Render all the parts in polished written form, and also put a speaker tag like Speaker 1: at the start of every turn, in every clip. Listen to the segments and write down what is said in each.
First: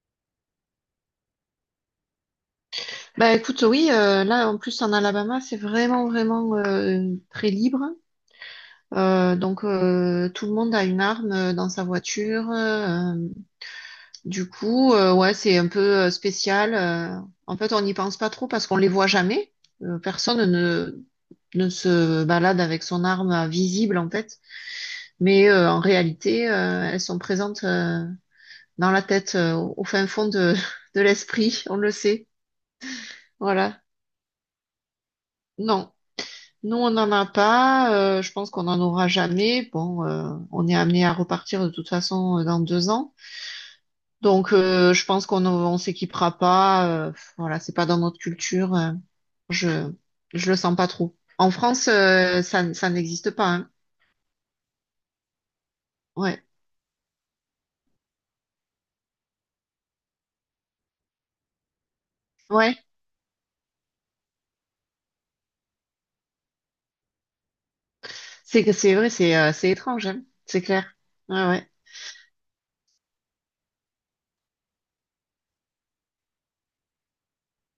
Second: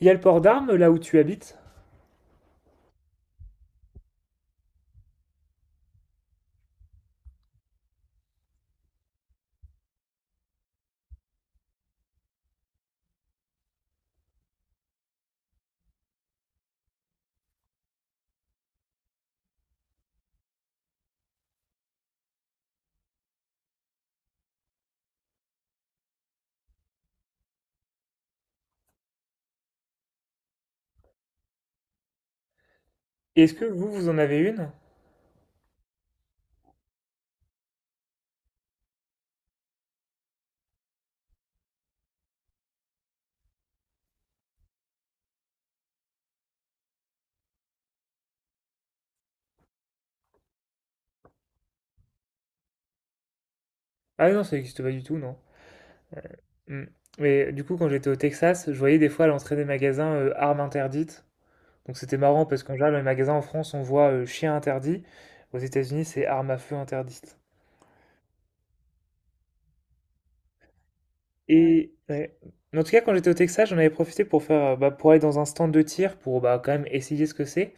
Speaker 1: Il y a le port d'armes là où tu habites?
Speaker 2: Bah écoute, oui, là en plus en Alabama, c'est vraiment très libre. Donc tout le monde a une arme dans sa voiture. Du coup, ouais, c'est un peu spécial. En fait, on n'y pense pas trop parce qu'on les voit jamais. Personne ne se balade avec son arme à visible en fait, mais en réalité, elles sont présentes dans la tête, au fin fond de de l'esprit, on le sait.
Speaker 1: Est-ce que
Speaker 2: Voilà.
Speaker 1: vous, vous en avez une?
Speaker 2: Non. Nous, on n'en a pas. Je pense qu'on n'en aura jamais. Bon, on est amené à repartir de toute façon dans deux ans. Donc, je pense qu'on on s'équipera pas. Voilà, c'est pas dans notre culture. Je je le sens pas trop. En France, ça n'existe pas. Hein.
Speaker 1: Ah non, ça n'existe pas du tout, non.
Speaker 2: Ouais,
Speaker 1: Hmm. Mais du coup, quand j'étais au Texas, je voyais des fois à l'entrée des magasins, armes interdites. Donc c'était marrant parce qu'en
Speaker 2: ouais.
Speaker 1: général, dans les magasins en France, on voit, chien interdit. Aux États-Unis, c'est armes à feu interdites.
Speaker 2: C'est que c'est vrai, c'est étrange. Hein. C'est clair. Ouais, ouais.
Speaker 1: Et ouais. En tout cas, quand j'étais au Texas, j'en avais profité pour faire, bah, pour aller dans un stand de tir pour bah, quand même essayer ce que c'est.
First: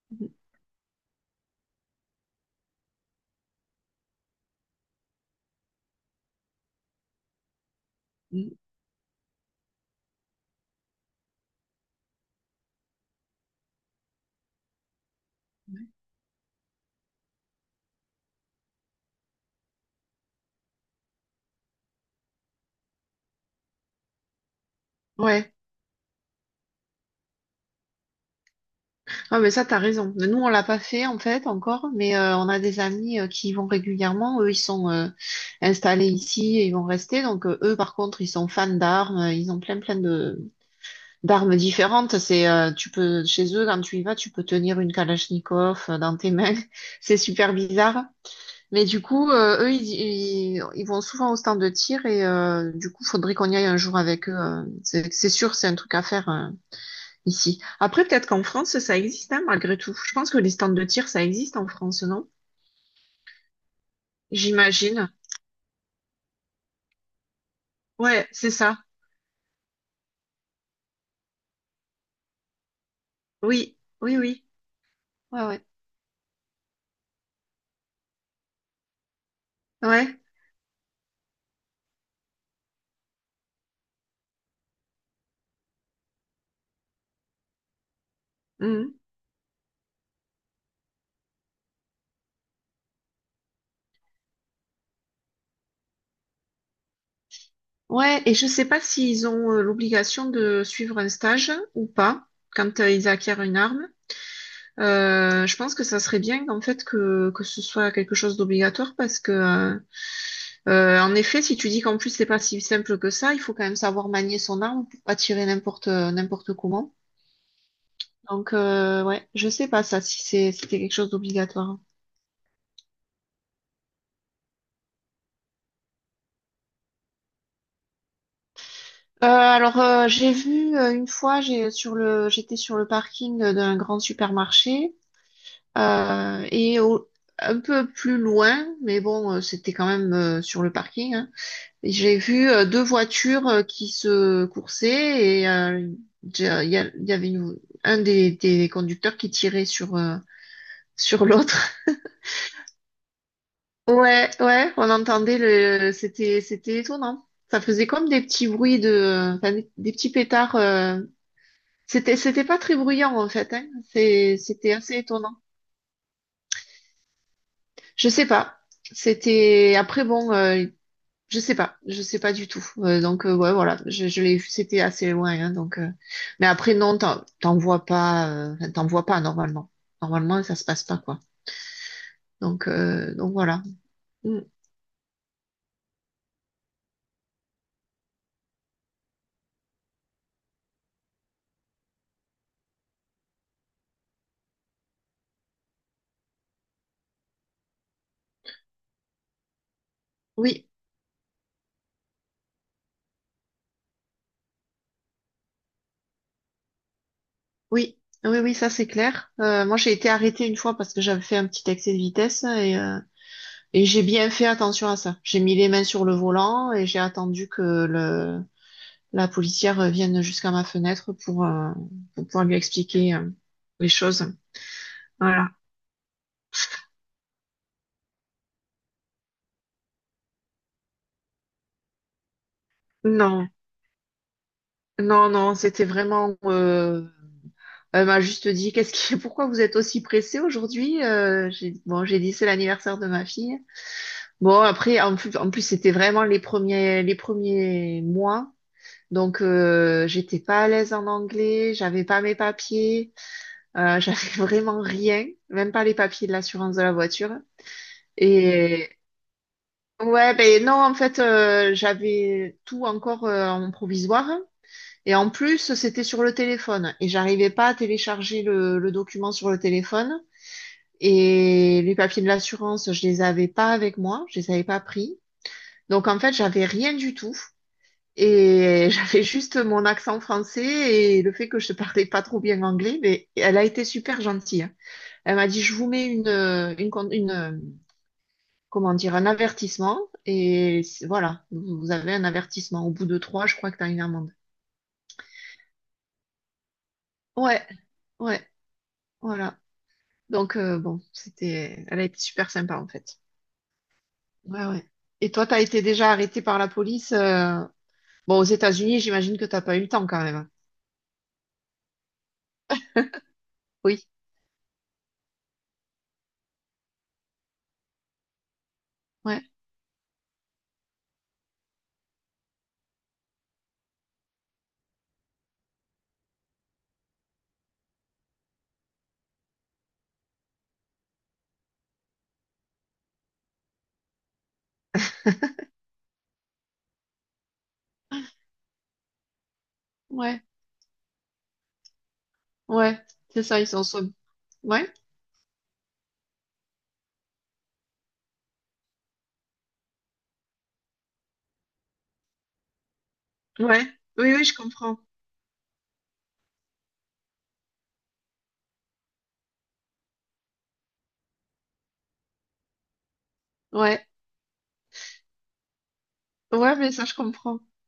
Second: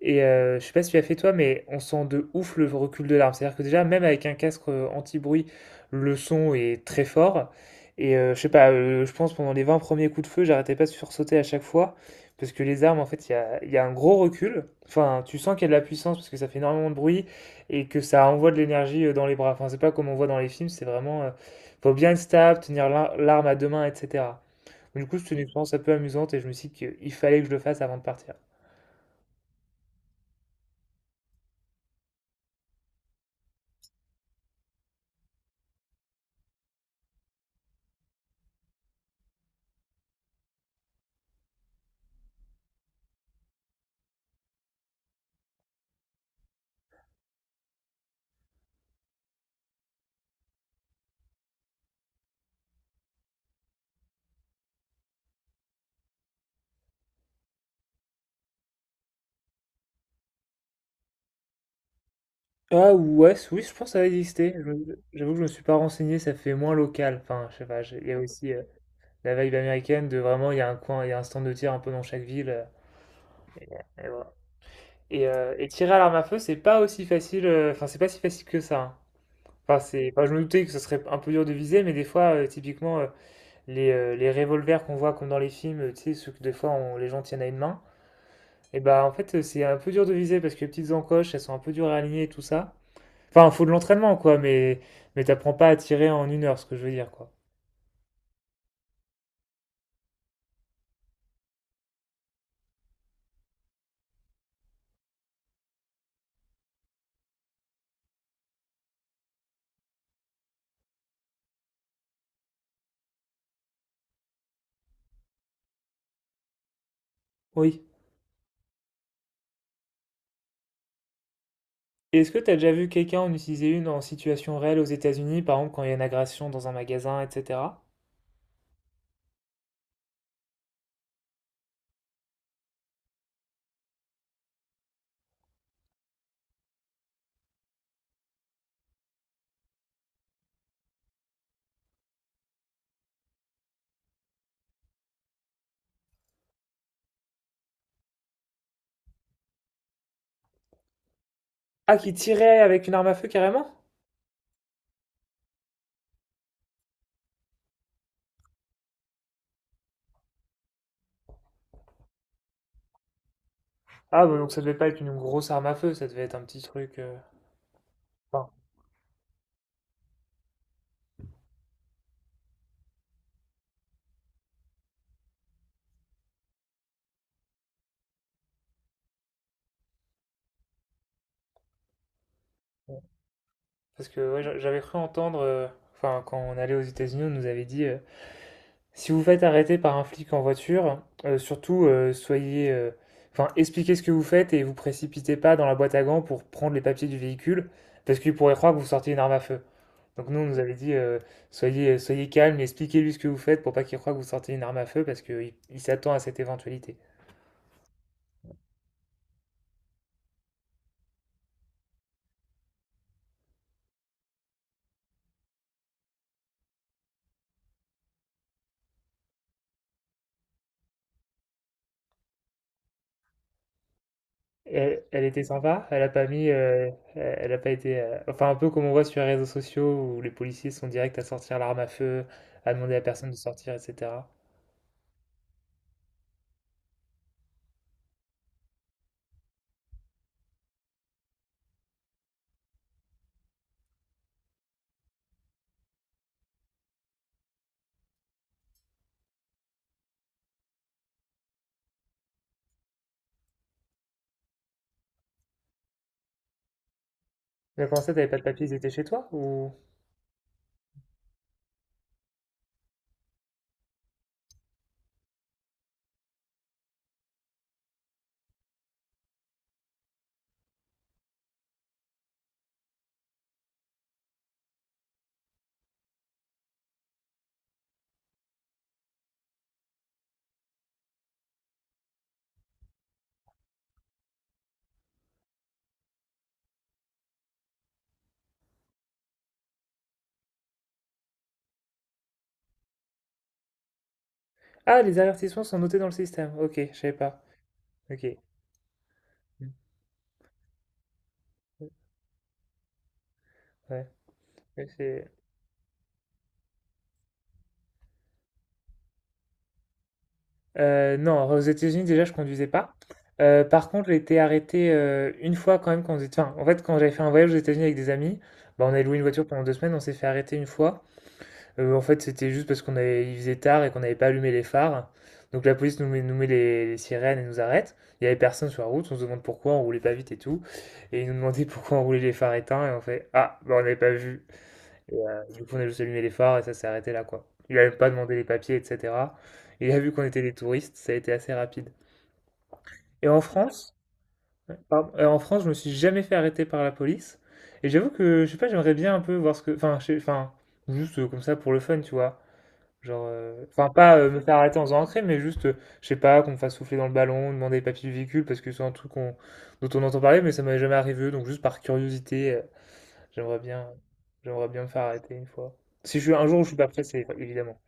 Speaker 1: Et
Speaker 2: Mm,
Speaker 1: je sais pas si tu as fait toi, mais on sent de ouf le recul de l'arme. C'est-à-dire que déjà, même avec un casque anti-bruit, le son est très fort. Et je sais
Speaker 2: mm.
Speaker 1: pas, je pense pendant les 20 premiers coups de feu, j'arrêtais pas de sursauter à chaque fois. Parce que les armes, en fait, il y a un gros recul. Enfin, tu sens qu'il y a de la puissance parce que ça fait énormément de bruit et que ça envoie de l'énergie, dans les bras. Enfin, c'est pas comme on voit dans les films, c'est vraiment, faut bien être stable, tenir l'arme à deux mains, etc. Du coup, c'était une
Speaker 2: Ouais.
Speaker 1: expérience un peu amusante et je me suis dit qu'il fallait que je le fasse avant de partir.
Speaker 2: Ah, mais ça, t'as raison. Mais nous, on l'a pas fait, en fait, encore, mais on a des amis qui y vont régulièrement. Eux, ils sont installés ici et ils vont rester. Donc, eux, par contre, ils sont fans d'armes. Ils ont plein de d'armes différentes. Tu peux, chez eux, quand tu y vas, tu peux tenir une Kalachnikov dans tes mains. C'est super bizarre. Mais du coup, ils vont souvent au stand de tir et du coup, faudrait qu'on y aille un jour avec eux. C'est sûr, c'est un truc à faire. Hein, ici. Après, peut-être qu'en France, ça existe, hein, malgré tout. Je pense que les stands de tir, ça existe en France, non?
Speaker 1: Ah ouais, oui, je pense que ça va exister.
Speaker 2: J'imagine.
Speaker 1: J'avoue que je me suis pas renseigné, ça fait moins local. Enfin, je sais pas, il y a
Speaker 2: Ouais, c'est
Speaker 1: aussi
Speaker 2: ça.
Speaker 1: la vibe américaine de vraiment, il y a un coin, il y a un stand de tir un peu dans chaque ville,
Speaker 2: Oui,
Speaker 1: et
Speaker 2: oui,
Speaker 1: voilà.
Speaker 2: oui.
Speaker 1: Et,
Speaker 2: Ouais,
Speaker 1: euh,
Speaker 2: ouais.
Speaker 1: et tirer à l'arme à feu, c'est pas aussi facile, enfin, c'est pas si facile que ça, hein. Enfin,
Speaker 2: Ouais.
Speaker 1: enfin, je me doutais que ce serait un peu dur de viser, mais des fois, typiquement, les revolvers qu'on voit comme dans les films, tu sais, ceux que des fois les gens tiennent à une main, et
Speaker 2: Mhm.
Speaker 1: bah en fait, c'est un peu dur de viser parce que les petites encoches, elles sont un peu dures à aligner et tout ça. Enfin, faut de l'entraînement, quoi, mais t'apprends pas à tirer en 1 heure, ce que je veux dire, quoi.
Speaker 2: Ouais, et je sais pas s'ils ont l'obligation de suivre un stage ou pas quand ils acquièrent une arme. Je pense que ça serait bien en fait que ce soit quelque chose d'obligatoire parce que en effet, si tu dis qu'en plus c'est pas si simple que ça, il faut quand même savoir manier son arme pour pas tirer n'importe comment.
Speaker 1: Oui.
Speaker 2: Donc, ouais, je sais pas ça si c'était quelque chose d'obligatoire.
Speaker 1: Et est-ce que t'as déjà vu quelqu'un en utiliser une en situation réelle aux États-Unis, par exemple quand il y a une agression dans un magasin, etc.?
Speaker 2: Alors, j'ai vu une fois, j'étais sur le parking d'un grand supermarché euh, et au- un peu plus loin, mais bon, c'était quand même sur le parking. Hein, et j'ai vu deux voitures qui se coursaient et il y avait un des conducteurs qui tirait sur l'autre.
Speaker 1: Ah, qui tirait avec une arme à feu carrément?
Speaker 2: Ouais, ouais, on entendait c'était, c'était étonnant. Ça faisait comme des petits bruits de, enfin, des petits pétards. C'était, c'était pas très bruyant en fait. Hein.
Speaker 1: Ah, bah donc ça
Speaker 2: C'était
Speaker 1: devait pas
Speaker 2: assez
Speaker 1: être une
Speaker 2: étonnant.
Speaker 1: grosse arme à feu, ça devait être un petit truc,
Speaker 2: Je sais
Speaker 1: enfin,
Speaker 2: pas. C'était après bon, je sais pas du tout. Donc ouais, voilà, je l'ai vu. C'était assez loin. Hein, donc, mais après non, t'en, t'en vois pas, enfin, t'en vois pas normalement. Normalement, ça se passe pas quoi.
Speaker 1: bon.
Speaker 2: Donc voilà.
Speaker 1: Parce que
Speaker 2: Mm.
Speaker 1: ouais, j'avais cru entendre, enfin, quand on allait aux États-Unis, on nous avait dit, si vous faites arrêter par un flic en voiture, surtout soyez, enfin, expliquez ce que vous faites et vous précipitez pas dans la boîte à gants pour prendre les papiers du véhicule, parce qu'il pourrait croire que vous sortiez une arme à feu. Donc nous, on nous
Speaker 2: Oui.
Speaker 1: avait dit, soyez, soyez calme, expliquez-lui ce que vous faites pour pas qu'il croie que vous sortez une arme à feu, parce qu'il s'attend à cette éventualité.
Speaker 2: Oui, oui, oui, ça c'est clair. Moi, j'ai été arrêtée une fois parce que j'avais fait un petit excès de vitesse et et j'ai bien fait attention à ça. J'ai mis les mains sur le volant et j'ai attendu que le, la policière vienne jusqu'à ma fenêtre pour pour pouvoir lui expliquer les choses.
Speaker 1: Elle, elle était
Speaker 2: Voilà.
Speaker 1: sympa, elle a pas mis, elle a pas été, enfin un peu comme on voit sur les réseaux sociaux où les policiers sont directs à sortir l'arme à feu, à demander à la personne de
Speaker 2: Non,
Speaker 1: sortir, etc.
Speaker 2: non, non, c'était vraiment. Elle m'a juste dit, pourquoi vous êtes aussi pressée aujourd'hui? J'ai dit c'est l'anniversaire de ma fille. Bon, après, en plus c'était vraiment les premiers mois. Donc, j'étais pas à l'aise en anglais, j'avais pas mes papiers, j'avais vraiment rien, même pas les papiers de l'assurance de la voiture.
Speaker 1: Mais comment ça, t'avais pas de papiers, ils
Speaker 2: Et
Speaker 1: étaient chez toi ou...
Speaker 2: ouais, ben non, en fait, j'avais tout encore en provisoire. Et en plus, c'était sur le téléphone. Et j'arrivais pas à télécharger le document sur le téléphone. Et les papiers de l'assurance, je les avais pas avec moi, je les avais pas pris. Donc, en fait, j'avais rien du tout. Et j'avais juste mon accent français et le fait que je parlais pas trop bien anglais, mais elle a été super gentille. Hein. Elle m'a dit, je vous mets une, con- une, comment dire, un avertissement et voilà, vous avez un avertissement. Au bout de trois, je crois que tu as une amende.
Speaker 1: Ah, les avertissements sont notés dans le système. Ok, je savais pas.
Speaker 2: Ouais,
Speaker 1: Ok.
Speaker 2: ouais, voilà.
Speaker 1: Mm.
Speaker 2: Donc bon, c'était, elle a été super sympa en fait.
Speaker 1: Ouais.
Speaker 2: Ouais,
Speaker 1: ouais,
Speaker 2: ouais.
Speaker 1: c'est-
Speaker 2: Et toi, t'as été déjà arrêté par la police. Bon, aux États-Unis, j'imagine que t'as pas eu le temps quand même.
Speaker 1: non, aux États-Unis, déjà, je conduisais pas. Par
Speaker 2: Oui,
Speaker 1: contre, j'ai été arrêté une fois quand même quand enfin, en fait, quand j'avais fait un voyage aux États-Unis avec des amis, bah, on avait loué une
Speaker 2: ouais,
Speaker 1: voiture pendant 2 semaines, on s'est fait arrêter une fois. En fait, c'était juste parce qu'on avait... il faisait tard et qu'on n'avait pas allumé les phares. Donc la police nous met les sirènes et nous arrête. Il y avait personne sur la route, on se demande pourquoi, on roulait pas vite et tout. Et ils nous demandaient pourquoi on roulait les phares éteints et on fait: «Ah, bah, on n'avait pas vu.» Et, du coup, on a juste allumé les phares et ça s'est arrêté là, quoi. Il a même pas demandé les papiers, etc. Il a vu qu'on était
Speaker 2: ouais,
Speaker 1: des touristes, ça a été assez rapide.
Speaker 2: ouais.
Speaker 1: Et en
Speaker 2: C'est ça, ils sont
Speaker 1: France,
Speaker 2: so. Ouais,
Speaker 1: pardon, en France, je me suis jamais fait arrêter par la police. Et j'avoue que, je sais pas, j'aimerais bien un peu voir ce que, enfin, enfin, juste comme ça pour le fun, tu vois. Genre,
Speaker 2: ouais,
Speaker 1: enfin, pas
Speaker 2: oui,
Speaker 1: me
Speaker 2: oui, je
Speaker 1: faire arrêter en
Speaker 2: comprends.
Speaker 1: faisant un crime, mais juste, je sais pas, qu'on me fasse souffler dans le ballon, demander les papiers du véhicule, parce que c'est un truc dont on entend parler, mais ça m'avait jamais arrivé, donc juste par curiosité, j'aimerais bien,
Speaker 2: Ouais,
Speaker 1: j'aimerais bien me faire arrêter une fois. Si je suis un jour, je suis
Speaker 2: ouais,
Speaker 1: pas
Speaker 2: mais
Speaker 1: prêt,
Speaker 2: ça, je
Speaker 1: c'est
Speaker 2: comprends.
Speaker 1: évidemment.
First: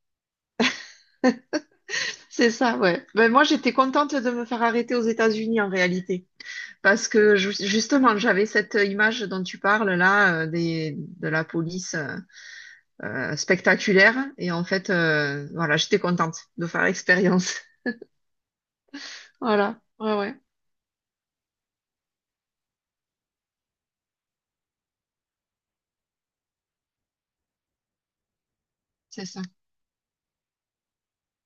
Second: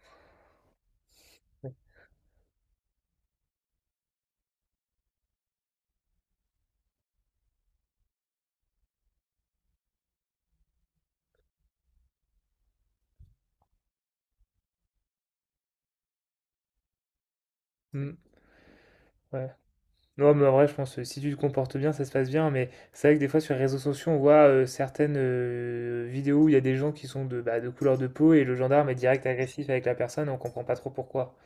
Speaker 2: C'est ça, ouais. Ben, moi, j'étais contente de me faire arrêter aux États-Unis en réalité, parce que justement, j'avais cette image dont tu parles là, de la police spectaculaire, et en fait, voilà, j'étais contente de faire l'expérience.
Speaker 1: Mm, ouais.
Speaker 2: Voilà, ouais,
Speaker 1: Non,
Speaker 2: ouais,
Speaker 1: mais en vrai, je pense que si tu te comportes bien, ça se passe bien. Mais c'est vrai que des fois, sur les réseaux sociaux, on voit certaines vidéos où il y a des gens qui sont de couleur de peau et le gendarme est direct
Speaker 2: c'est ça.
Speaker 1: agressif avec la personne et on comprend pas trop pourquoi.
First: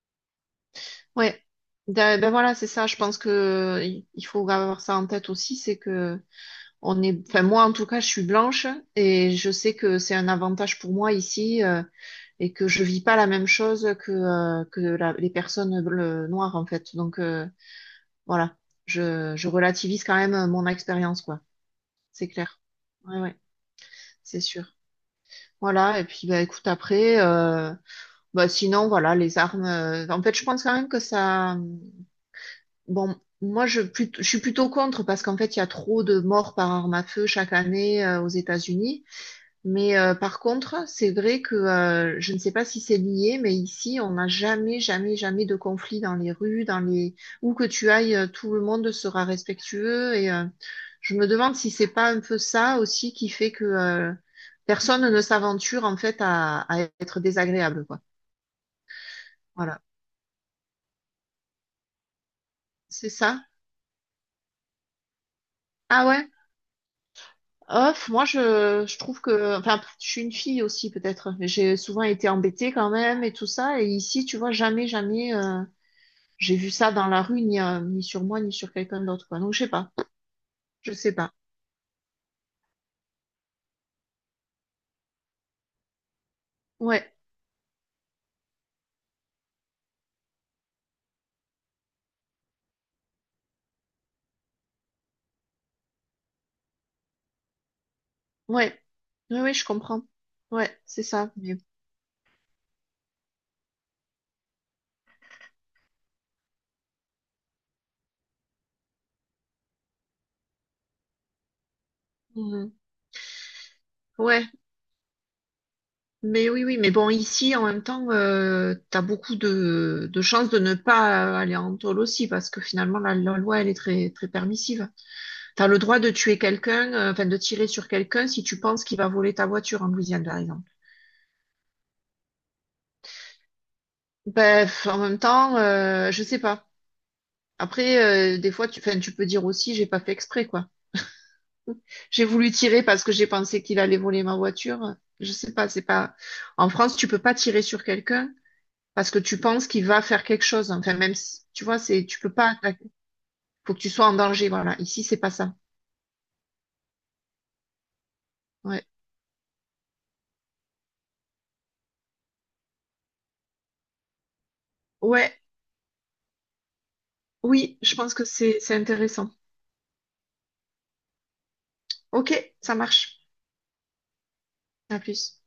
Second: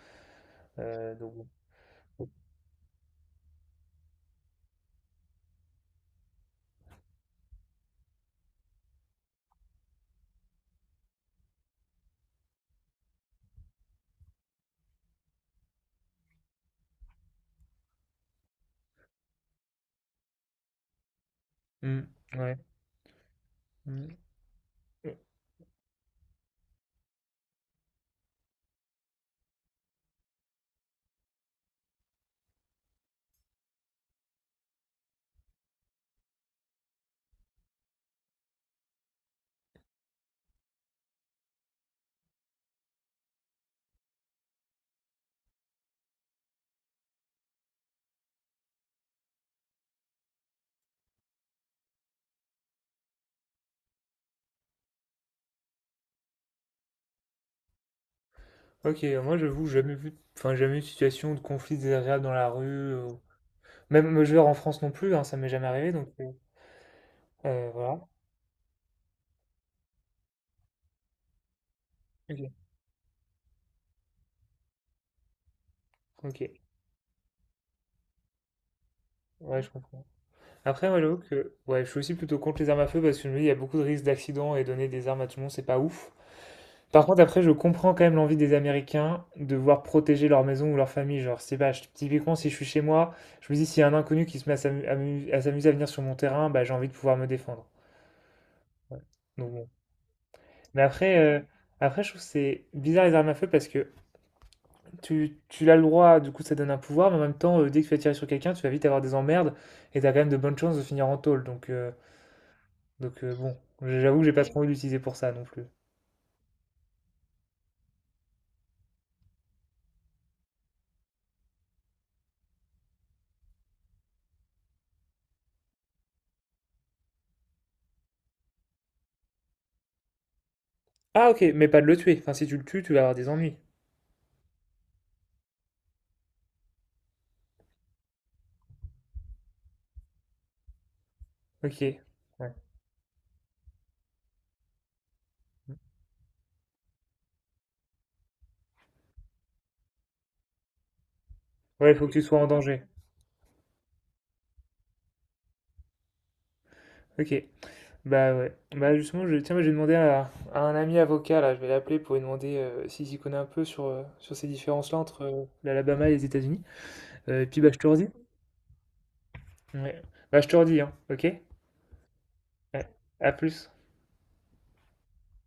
Speaker 1: Donc,
Speaker 2: Ouais.
Speaker 1: bon.
Speaker 2: Ben, voilà, c'est ça. Je pense que il faut avoir ça en tête aussi, c'est que on est, enfin moi en tout cas, je suis blanche et je sais que c'est un avantage pour moi ici et que je vis pas la même chose que les personnes noires en fait. Donc voilà, je relativise quand même mon expérience quoi.
Speaker 1: Mm,
Speaker 2: C'est
Speaker 1: ouais.
Speaker 2: clair. Ouais ouais,
Speaker 1: Mm.
Speaker 2: c'est sûr. Voilà et puis bah écoute après, bah sinon voilà les armes. En fait, je pense quand même que ça. Bon, je suis plutôt contre parce qu'en fait il y a trop de morts par arme à feu chaque année aux États-Unis. Mais par contre, c'est vrai que je ne sais pas si c'est lié, mais ici, on n'a jamais, jamais, jamais de conflit dans les rues, dans les où que tu ailles, tout le monde sera respectueux. Et je me demande si c'est pas un peu ça aussi qui fait que personne ne s'aventure en fait à être désagréable, quoi.
Speaker 1: Ok, moi j'avoue,
Speaker 2: Voilà,
Speaker 1: jamais vu, enfin jamais eu de situation de conflit désagréable dans la rue,
Speaker 2: c'est ça.
Speaker 1: même je veux dire, en France non plus, hein, ça m'est jamais arrivé,
Speaker 2: Ah
Speaker 1: donc
Speaker 2: ouais.
Speaker 1: voilà.
Speaker 2: Off, je trouve que, enfin, je suis une fille aussi peut-être, mais j'ai souvent été
Speaker 1: Ok.
Speaker 2: embêtée quand même et tout ça. Et ici, tu vois, jamais, jamais.
Speaker 1: Ok,
Speaker 2: J'ai vu ça dans la rue, ni, ni sur moi, ni sur quelqu'un d'autre, quoi. Donc,
Speaker 1: ouais,
Speaker 2: je sais
Speaker 1: je
Speaker 2: pas.
Speaker 1: comprends. Après,
Speaker 2: Je
Speaker 1: moi
Speaker 2: sais
Speaker 1: j'avoue
Speaker 2: pas.
Speaker 1: que ouais, je suis aussi plutôt contre les armes à feu parce que je me dis, il y a beaucoup de risques d'accidents et donner des armes à tout le monde, c'est pas ouf. Par
Speaker 2: Ouais,
Speaker 1: contre, après, je comprends quand même l'envie des Américains de voir protéger leur maison ou leur famille. Genre, c'est pas, typiquement, si je suis chez moi, je me dis, s'il y a un inconnu qui se met à s'amuser à venir sur mon terrain, bah j'ai envie de pouvoir me défendre.
Speaker 2: ouais.
Speaker 1: Ouais.
Speaker 2: Oui,
Speaker 1: Donc,
Speaker 2: oui, je
Speaker 1: bon.
Speaker 2: comprends. Ouais,
Speaker 1: Mais
Speaker 2: c'est
Speaker 1: après,
Speaker 2: ça.
Speaker 1: euh,
Speaker 2: Mais...
Speaker 1: après, je trouve que c'est bizarre les armes à feu parce que tu l'as le droit, du coup ça donne un pouvoir, mais en même temps, dès que tu vas tirer sur quelqu'un, tu vas vite avoir des emmerdes et t'as quand même de bonnes chances de finir en tôle. Donc, euh,
Speaker 2: Mhm.
Speaker 1: donc euh, bon, j'avoue que j'ai pas
Speaker 2: Ouais,
Speaker 1: trop envie de l'utiliser pour ça non plus.
Speaker 2: mais oui, oui. Mais bon, ici, en même temps, t'as beaucoup de chances de ne pas aller en tôle aussi, parce que finalement, la loi, elle est très, très permissive. T'as le droit de tuer quelqu'un, enfin, de tirer sur quelqu'un si tu penses qu'il va voler ta voiture en Louisiane, par exemple.
Speaker 1: Ah ok, mais pas de le tuer. Enfin, si tu le tues, tu vas avoir des ennuis.
Speaker 2: Bref, en même temps, je sais pas. Après, des fois, tu, enfin, tu peux dire aussi, j'ai pas fait exprès, quoi.
Speaker 1: Ok.
Speaker 2: J'ai voulu
Speaker 1: Ouais,
Speaker 2: tirer parce que j'ai pensé qu'il allait voler ma voiture. Je sais pas, c'est pas. En France, tu peux pas tirer sur quelqu'un parce que tu penses qu'il va faire quelque chose. Enfin, même si, tu vois,
Speaker 1: ouais, il
Speaker 2: c'est,
Speaker 1: faut que
Speaker 2: tu
Speaker 1: tu
Speaker 2: peux
Speaker 1: sois en
Speaker 2: pas.
Speaker 1: danger.
Speaker 2: Attaquer. Faut que tu sois en danger. Voilà. Ici, c'est pas ça.
Speaker 1: Ok. Bah ouais.
Speaker 2: Ouais.
Speaker 1: Bah justement, tiens, moi, j'ai demandé à un ami avocat, là, je vais l'appeler pour lui demander s'il s'y connaît un peu sur ces différences-là entre
Speaker 2: Ouais.
Speaker 1: l'Alabama et les États-Unis. Et puis bah je
Speaker 2: Oui,
Speaker 1: te
Speaker 2: je
Speaker 1: redis.
Speaker 2: pense que c'est intéressant.
Speaker 1: Ouais. Bah, je te redis, hein, ok?
Speaker 2: Ok, ça
Speaker 1: Ouais.
Speaker 2: marche.
Speaker 1: À plus.
Speaker 2: À plus.